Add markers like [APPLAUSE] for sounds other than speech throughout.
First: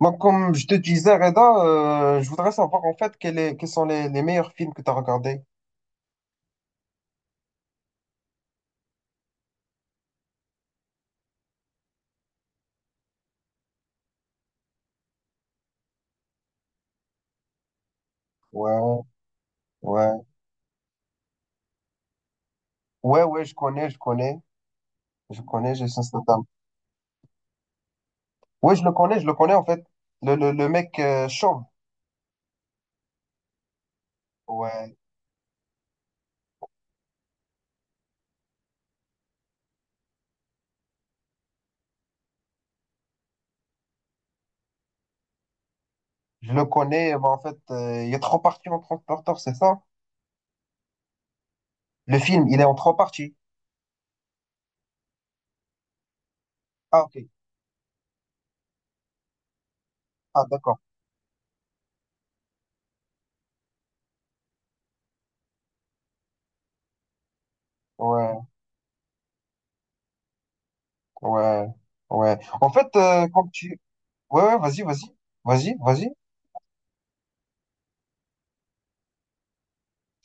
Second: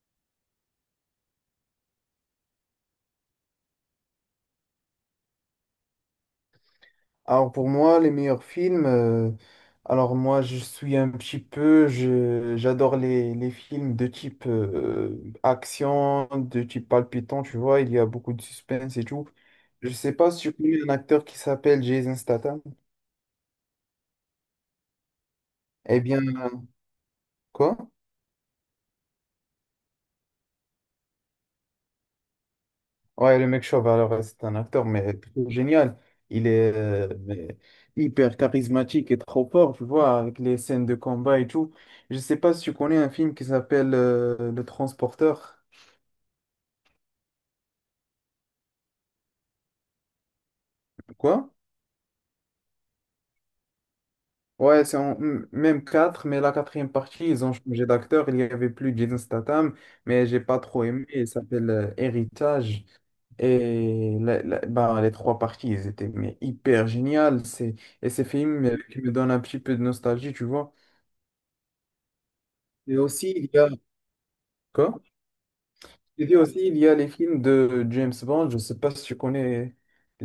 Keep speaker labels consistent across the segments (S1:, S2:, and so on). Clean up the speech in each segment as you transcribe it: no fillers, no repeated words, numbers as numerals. S1: Moi, comme je te disais, Reda, je voudrais savoir en fait quels sont les meilleurs films que tu as regardés.
S2: Alors pour moi, les meilleurs films, alors moi je suis un petit peu, j'adore les films de type action, de type palpitant, tu vois, il y a beaucoup de suspense
S1: Ouais,
S2: et tout. Je sais
S1: ouais.
S2: pas si tu connais un acteur qui s'appelle Jason Statham.
S1: Ouais, ouais, je connais. Je connais
S2: Eh
S1: Jason
S2: bien,
S1: Statham.
S2: quoi?
S1: Ouais, je le connais en fait. Le mec chauve.
S2: Ouais, le mec chauve, alors c'est un acteur,
S1: Ouais,
S2: mais trop génial. Il est mais hyper charismatique et trop fort, tu vois, avec les scènes de combat et tout. Je sais pas si tu connais un film qui s'appelle Le Transporteur.
S1: je le connais. Bah, en fait, il y a trois parties en Transporteur, c'est ça?
S2: Quoi?
S1: Le film, il est en trois parties.
S2: Ouais, c'est en même quatre, mais la quatrième
S1: Ah, ok.
S2: partie, ils ont changé d'acteur. Il n'y avait plus Jason Statham, mais j'ai
S1: Ah,
S2: pas
S1: d'accord.
S2: trop aimé. Il s'appelle Héritage. Et bah, les trois parties, ils étaient mais hyper géniales. C'est, et ces
S1: Ouais,
S2: films qui me donnent un petit peu de nostalgie, tu vois.
S1: ouais, ouais. En fait,
S2: Et aussi,
S1: quand
S2: il y a...
S1: tu... Ouais, ouais,
S2: Quoi?
S1: vas-y. Vas-y.
S2: Je dis aussi, il y a les films de James Bond. Je sais pas si tu connais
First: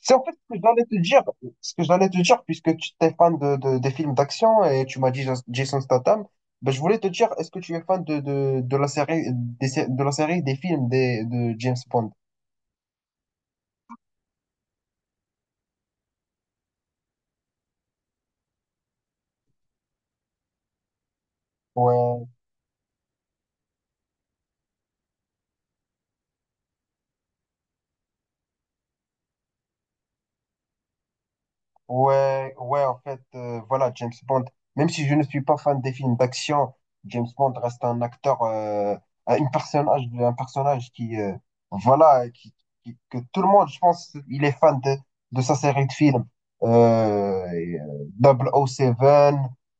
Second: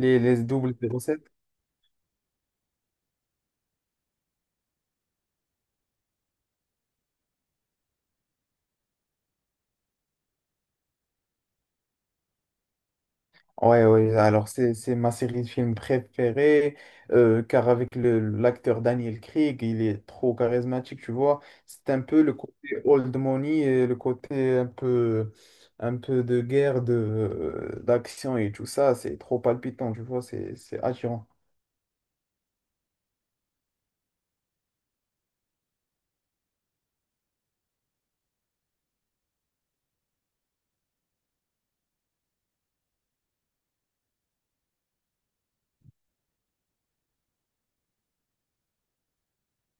S1: C'est en fait
S2: les
S1: ce que j'allais te dire,
S2: 007.
S1: ce que j'allais te dire, puisque tu es fan des films d'action et tu m'as dit Jason Statham, ben je voulais te dire, est-ce que tu es fan de la série, de la série des films de James Bond?
S2: Ouais, ouais, alors c'est ma série de films préférée, car avec le l'acteur Daniel Craig, il est trop charismatique, tu vois. C'est un peu
S1: Ouais.
S2: le côté old money et le côté un peu de guerre, d'action et tout ça, c'est trop palpitant, tu vois, c'est attirant.
S1: Ouais, ouais, en fait, voilà, James Bond, même si je ne suis pas fan des films d'action, James Bond reste un acteur, un une personnage, un personnage qui, voilà, que tout le monde, je pense, il est fan de sa série de films. Euh, et, euh, 007,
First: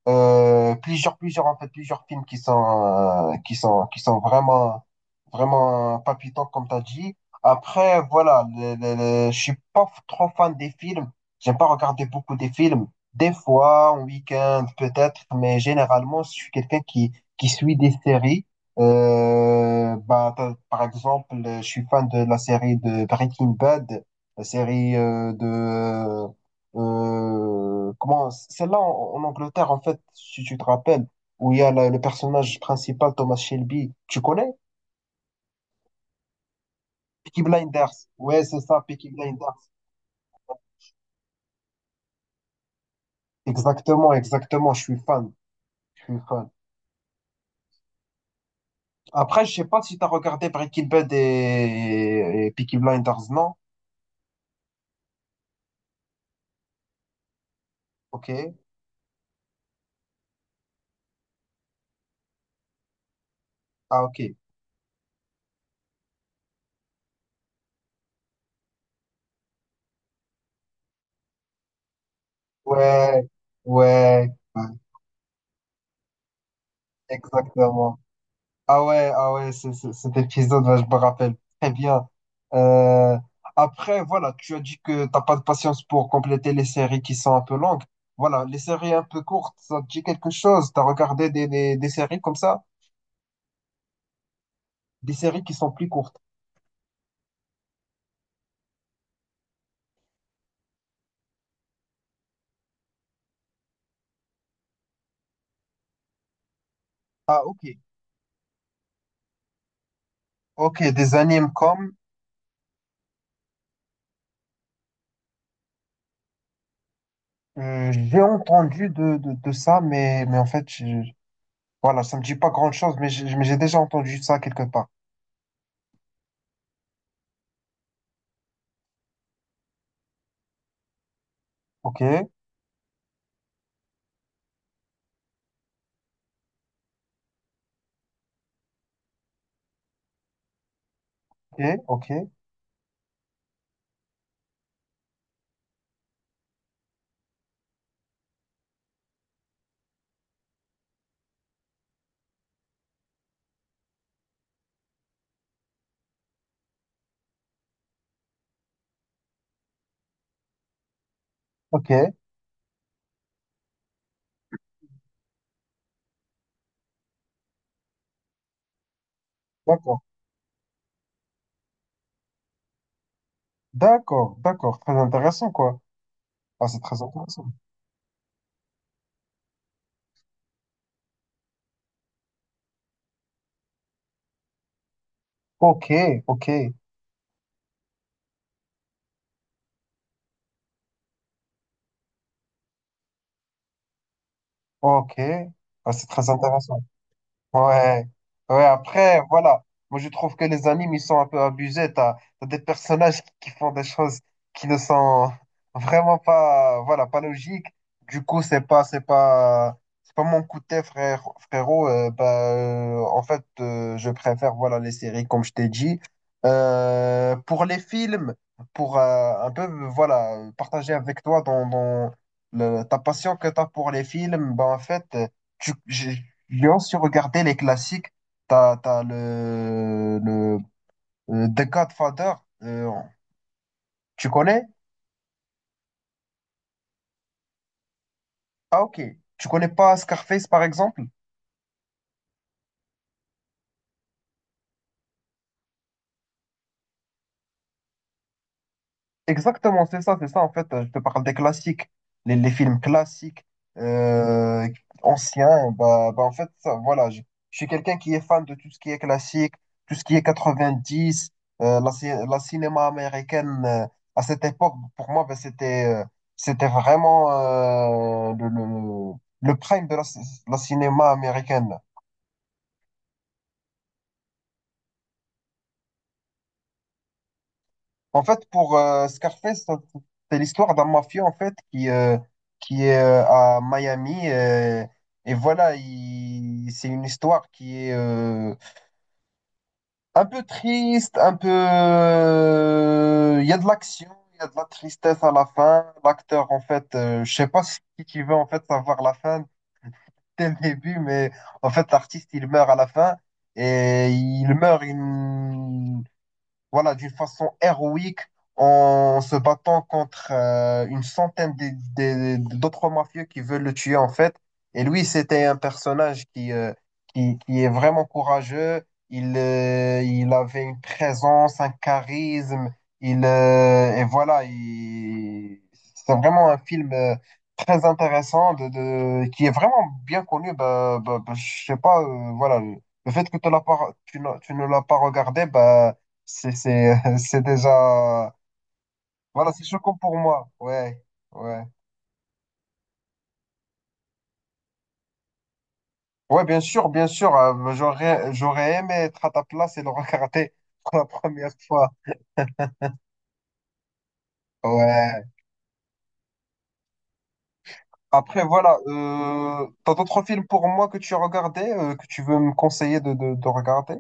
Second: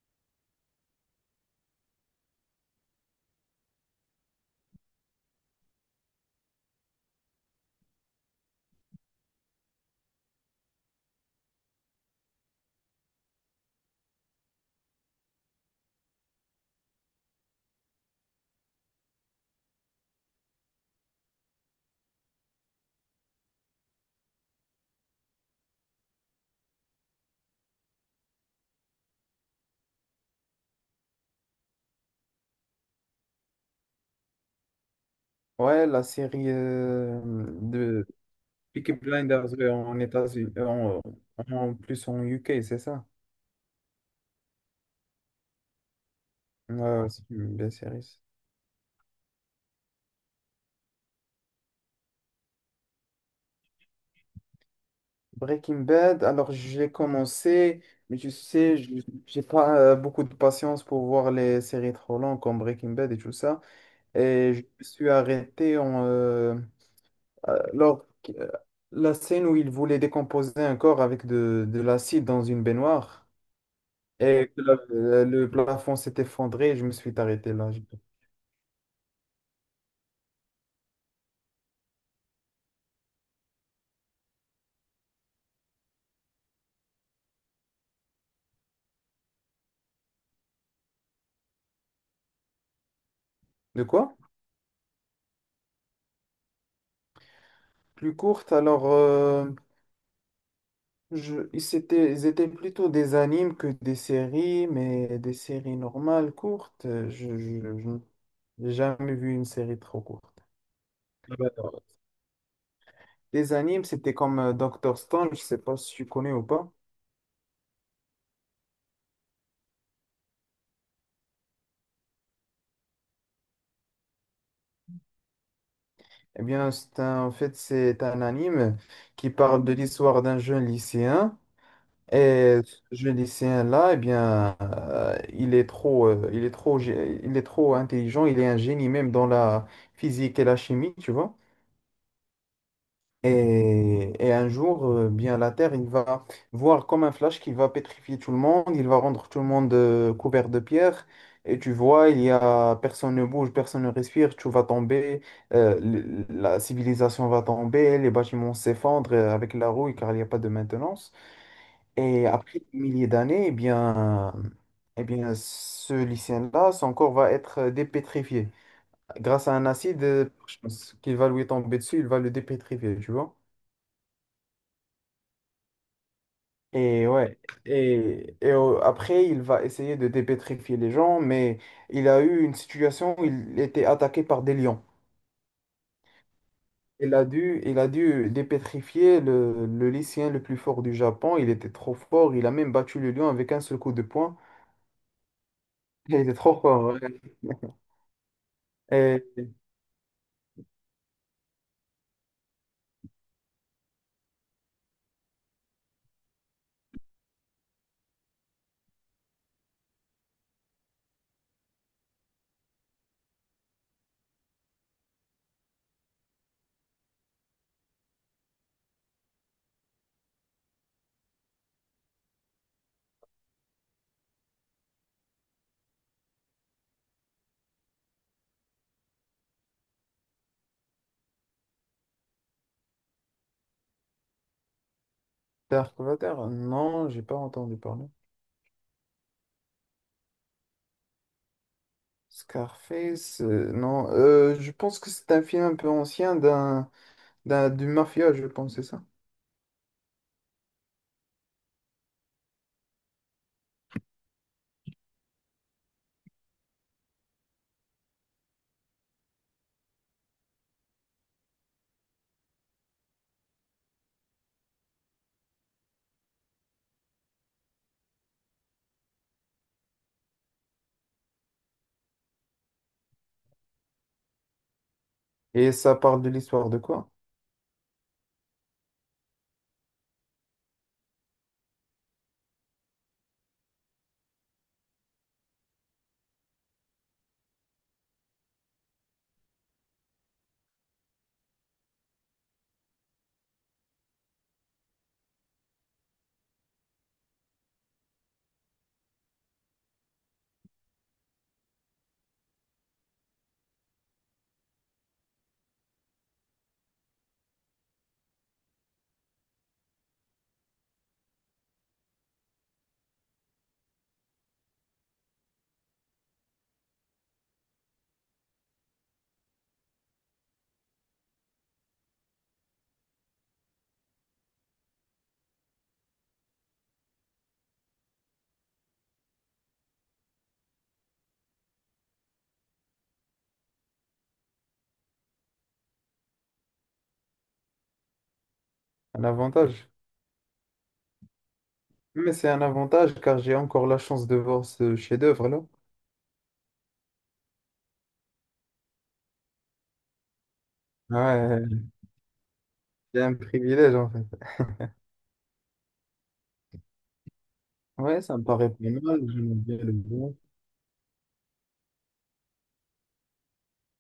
S1: en fait, plusieurs films qui sont, qui sont vraiment palpitants, comme tu as dit. Après, voilà, je suis pas trop fan des films. J'aime pas regarder beaucoup de films. Des fois, en week-end, peut-être, mais généralement, je suis qui suit des séries. Par exemple, je suis fan de la série de Breaking Bad, la série de... comment... Celle-là, en Angleterre, en fait, si tu te rappelles, où il y a le personnage principal, Thomas Shelby. Tu connais?
S2: Ouais, la série
S1: Peaky Blinders.
S2: de
S1: Ouais, c'est ça,
S2: Peaky
S1: Peaky
S2: Blinders
S1: Blinders.
S2: en États-Unis, en, en plus en UK, c'est ça?
S1: Exactement, exactement, je suis fan. Je suis fan.
S2: Ouais, ouais, c'est une belle série.
S1: Après, je sais pas si tu as regardé et Peaky Blinders, non?
S2: Breaking Bad, alors j'ai commencé, mais tu
S1: Ok.
S2: sais, j'ai pas beaucoup de patience pour voir les séries trop longues comme Breaking Bad et tout ça.
S1: Ah, ok.
S2: Et je me suis arrêté en, lors la scène où il voulait décomposer un corps avec de l'acide dans une
S1: Ouais,
S2: baignoire
S1: ouais,
S2: et que
S1: ouais,
S2: le plafond s'est effondré et je me suis arrêté là. J'ai-
S1: exactement. Ah ouais, ah ouais, cet épisode, ouais, je me rappelle très bien. Euh, Après, voilà, tu as dit que t'as pas de patience pour compléter les séries qui sont un peu longues. Voilà, les séries un peu courtes, ça te dit quelque chose? T'as regardé des séries comme ça?
S2: De quoi?
S1: Des séries qui sont plus courtes.
S2: Plus courte, alors je, ils étaient plutôt des animes que des séries, mais des séries normales, courtes. Je,
S1: Ah,
S2: je,
S1: ok.
S2: je n'ai jamais vu une série trop courte.
S1: Ok, des
S2: Ah bah,
S1: animes
S2: non.
S1: comme...
S2: Des animes, c'était comme Dr. Stone, je sais pas si tu connais ou pas.
S1: J'ai entendu de ça, mais, voilà, ça me dit pas grand-chose, mais j'ai déjà entendu ça quelque part.
S2: Eh bien, en fait, c'est un anime qui parle de l'histoire d'un jeune lycéen.
S1: Ok,
S2: Et ce lycéen-là, eh bien, il est trop, gé- il est trop intelligent, il est un génie même dans la physique et la chimie, tu vois.
S1: ok, ok,
S2: Et un jour, bien, la Terre, il va voir comme un flash qu'il va pétrifier tout le monde, il va rendre tout le monde couvert de pierre. Et tu vois, il y a personne ne bouge, personne ne respire, tout va tomber, la civilisation va tomber, les bâtiments s'effondrent avec la rouille car il n'y a pas de maintenance.
S1: ok,
S2: Et après des milliers d'années, eh bien, ce lycéen-là, son corps va être dépétrifié. Grâce à un
S1: d'accord,
S2: acide, je pense qu'il va lui tomber dessus, il va le dépétrifier, tu vois.
S1: d'accord, d'accord, très intéressant, quoi. Ah, c'est très
S2: Et ouais,
S1: intéressant.
S2: après, il va essayer de dépétrifier les gens, mais il a eu une situation où il était attaqué par des lions.
S1: Ok, ok,
S2: Il a dû dépétrifier le lycéen le plus fort du Japon. Il était trop fort. Il a même battu le lion avec un seul coup de poing.
S1: ok, ah, c'est
S2: [LAUGHS] Il
S1: très
S2: était trop
S1: intéressant.
S2: fort.
S1: Ouais, ouais, après,
S2: Ouais.
S1: voilà. Moi, je trouve que les animes, ils sont un peu abusés. T'as des personnages qui font des choses qui ne sont vraiment pas, voilà, pas logiques. Du coup, c'est pas mon coup de thé, frère, frérot. Je préfère, voilà, les séries, comme je t'ai dit. Pour les films, pour un peu, voilà, partager avec toi dans ta passion que t'as pour les films, bah, en fait, Lyon, si vous regardez les classiques, t'as le The Godfather, euh, tu connais?
S2: Dark Vader? Non, j'ai pas entendu parler.
S1: Ah ok. Tu connais pas Scarface par exemple?
S2: Scarface? Non, je pense que c'est un film un peu ancien du mafia, je pense, c'est ça.
S1: Exactement, c'est ça, c'est ça. En fait, je te parle des classiques, les films classiques, euh, anciens. En fait, ça, voilà, je suis quelqu'un qui est fan de tout ce qui est classique, tout ce qui est 90, la cinéma américaine. À cette époque, pour moi, c'était vraiment le prime la cinéma américaine.
S2: Et ça parle de l'histoire de quoi?
S1: En fait, pour Scarface, c'est l'histoire d'un mafieux en fait qui est à Miami, et voilà, c'est une histoire qui est un peu triste, un peu il y a de l'action, il y a de la tristesse à la fin. L'acteur en fait, je sais pas si tu veux en fait savoir la fin dès le début, mais en fait l'artiste il meurt à la fin et il meurt une voilà, d'une façon héroïque en se battant contre une centaine d'autres mafieux qui veulent le tuer en fait. Et lui, c'était un personnage qui est vraiment courageux. Il avait une présence, un charisme. Il, et voilà, il... C'est vraiment un film très intéressant qui est vraiment bien connu. Je sais pas, voilà, le fait que tu l'as pas, tu ne l'as pas regardé, bah, [LAUGHS] c'est déjà.
S2: Un
S1: Voilà, c'est
S2: avantage.
S1: choquant pour moi. Ouais, ouais.
S2: Mais c'est un avantage car j'ai encore la chance de voir ce chef-d'œuvre-là.
S1: Ouais, bien sûr, bien sûr. J'aurais aimé être à ta place et le regarder [LAUGHS] pour la première
S2: Ouais,
S1: fois.
S2: c'est un privilège en fait.
S1: Ouais.
S2: Ouais, ça me
S1: Après,
S2: paraît pas
S1: voilà.
S2: mal, j'aime bien le
S1: T'as d'autres
S2: bon.
S1: films pour moi que tu as regardé, que tu veux me conseiller de regarder?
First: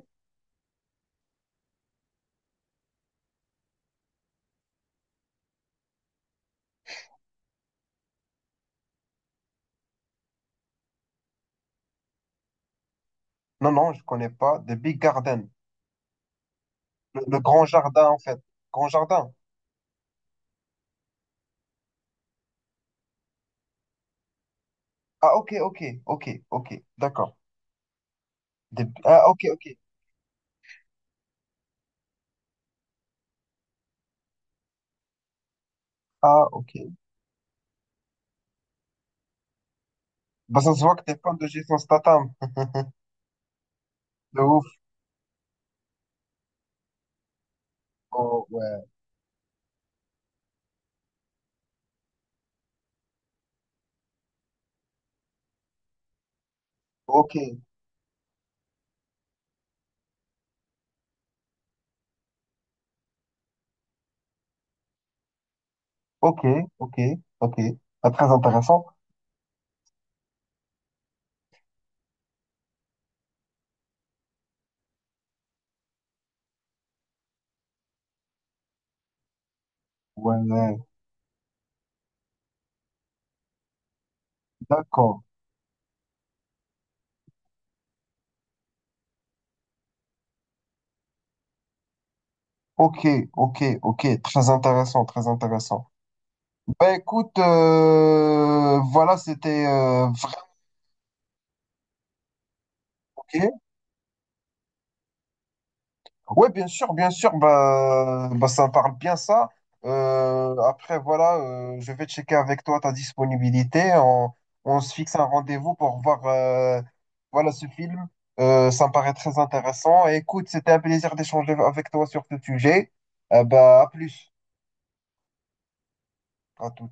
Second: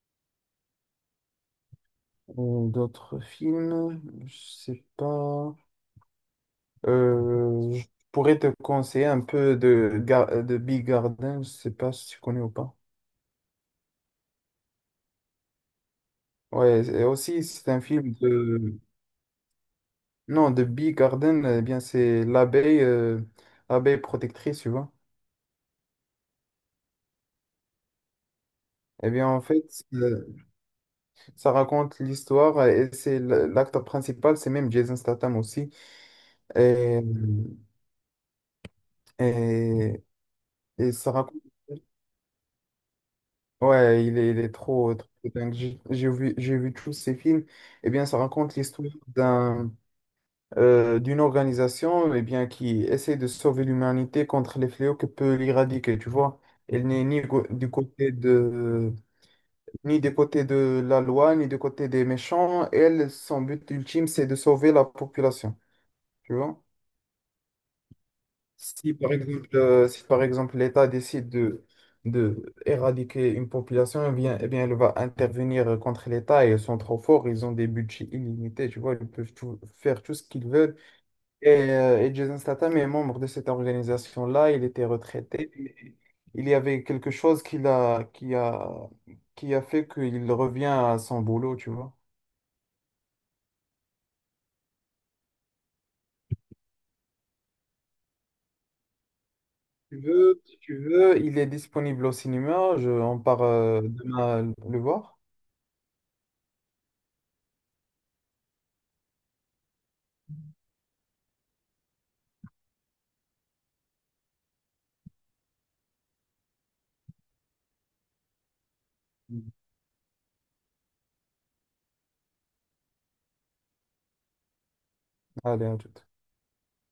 S2: D'autres films, je sais pas. Je pourrais te conseiller un peu de, de Big Garden, je sais pas si tu connais ou pas.
S1: Non, non, je connais pas. The Big Garden.
S2: Ouais, et
S1: Le
S2: aussi
S1: grand
S2: c'est un
S1: jardin,
S2: film
S1: en fait.
S2: de...
S1: Grand jardin.
S2: Non, de Big Garden, eh bien c'est l'abeille abeille protectrice, tu vois.
S1: Ah, ok, ok, ok, ok. D'accord. The-
S2: Eh
S1: ah,
S2: bien
S1: ok,
S2: en
S1: ok.
S2: fait, ça raconte l'histoire et l'acteur principal, c'est même Jason Statham aussi.
S1: Ah, ok.
S2: Et, et,
S1: Bah, ça se
S2: et
S1: voit que
S2: ça
S1: t'es fan
S2: raconte...
S1: de Jason Statham.
S2: Ouais,
S1: [LAUGHS]
S2: il
S1: De
S2: est
S1: ouf.
S2: trop, trop dingue. J'ai vu tous ces films. Eh bien, ça
S1: Oh,
S2: raconte
S1: ouais.
S2: l'histoire d'un... d'une organisation, eh bien, qui essaie de sauver l'humanité contre les fléaux que peut l'éradiquer, tu vois. Elle n'est ni
S1: Ok,
S2: go- du côté de, ni du côté de la loi, ni du côté des méchants. Elle, son but ultime, c'est de sauver la population, tu
S1: ok,
S2: vois.
S1: ok, ok. Pas très intéressant.
S2: Si par exemple l'État décide de éradiquer une population, eh bien, elle va intervenir contre l'État et ils sont trop forts, ils ont des budgets illimités, tu vois, ils peuvent faire tout ce
S1: Ouais,
S2: qu'ils veulent.
S1: ouais.
S2: Et Jason Statham est membre de cette organisation-là. Il était
S1: D'accord.
S2: retraité, mais il y avait quelque chose qui a fait qu'il revient à son boulot, tu vois.
S1: Ok, ok, ok. Très intéressant, très intéressant. Bah écoute, voilà, c'était
S2: Tu veux,
S1: vraiment...
S2: si tu veux, il est disponible au cinéma. Je, on part demain le voir.
S1: Oui, bien sûr, bah, bah, ça me parle bien ça. Après, voilà, je vais checker avec toi ta disponibilité. On se fixe un rendez-vous pour voir voilà, ce film. Ça me paraît très intéressant. Et écoute, c'était un plaisir d'échanger avec toi sur ce sujet. Bah, à plus.
S2: Allez, à tout.
S1: À tout.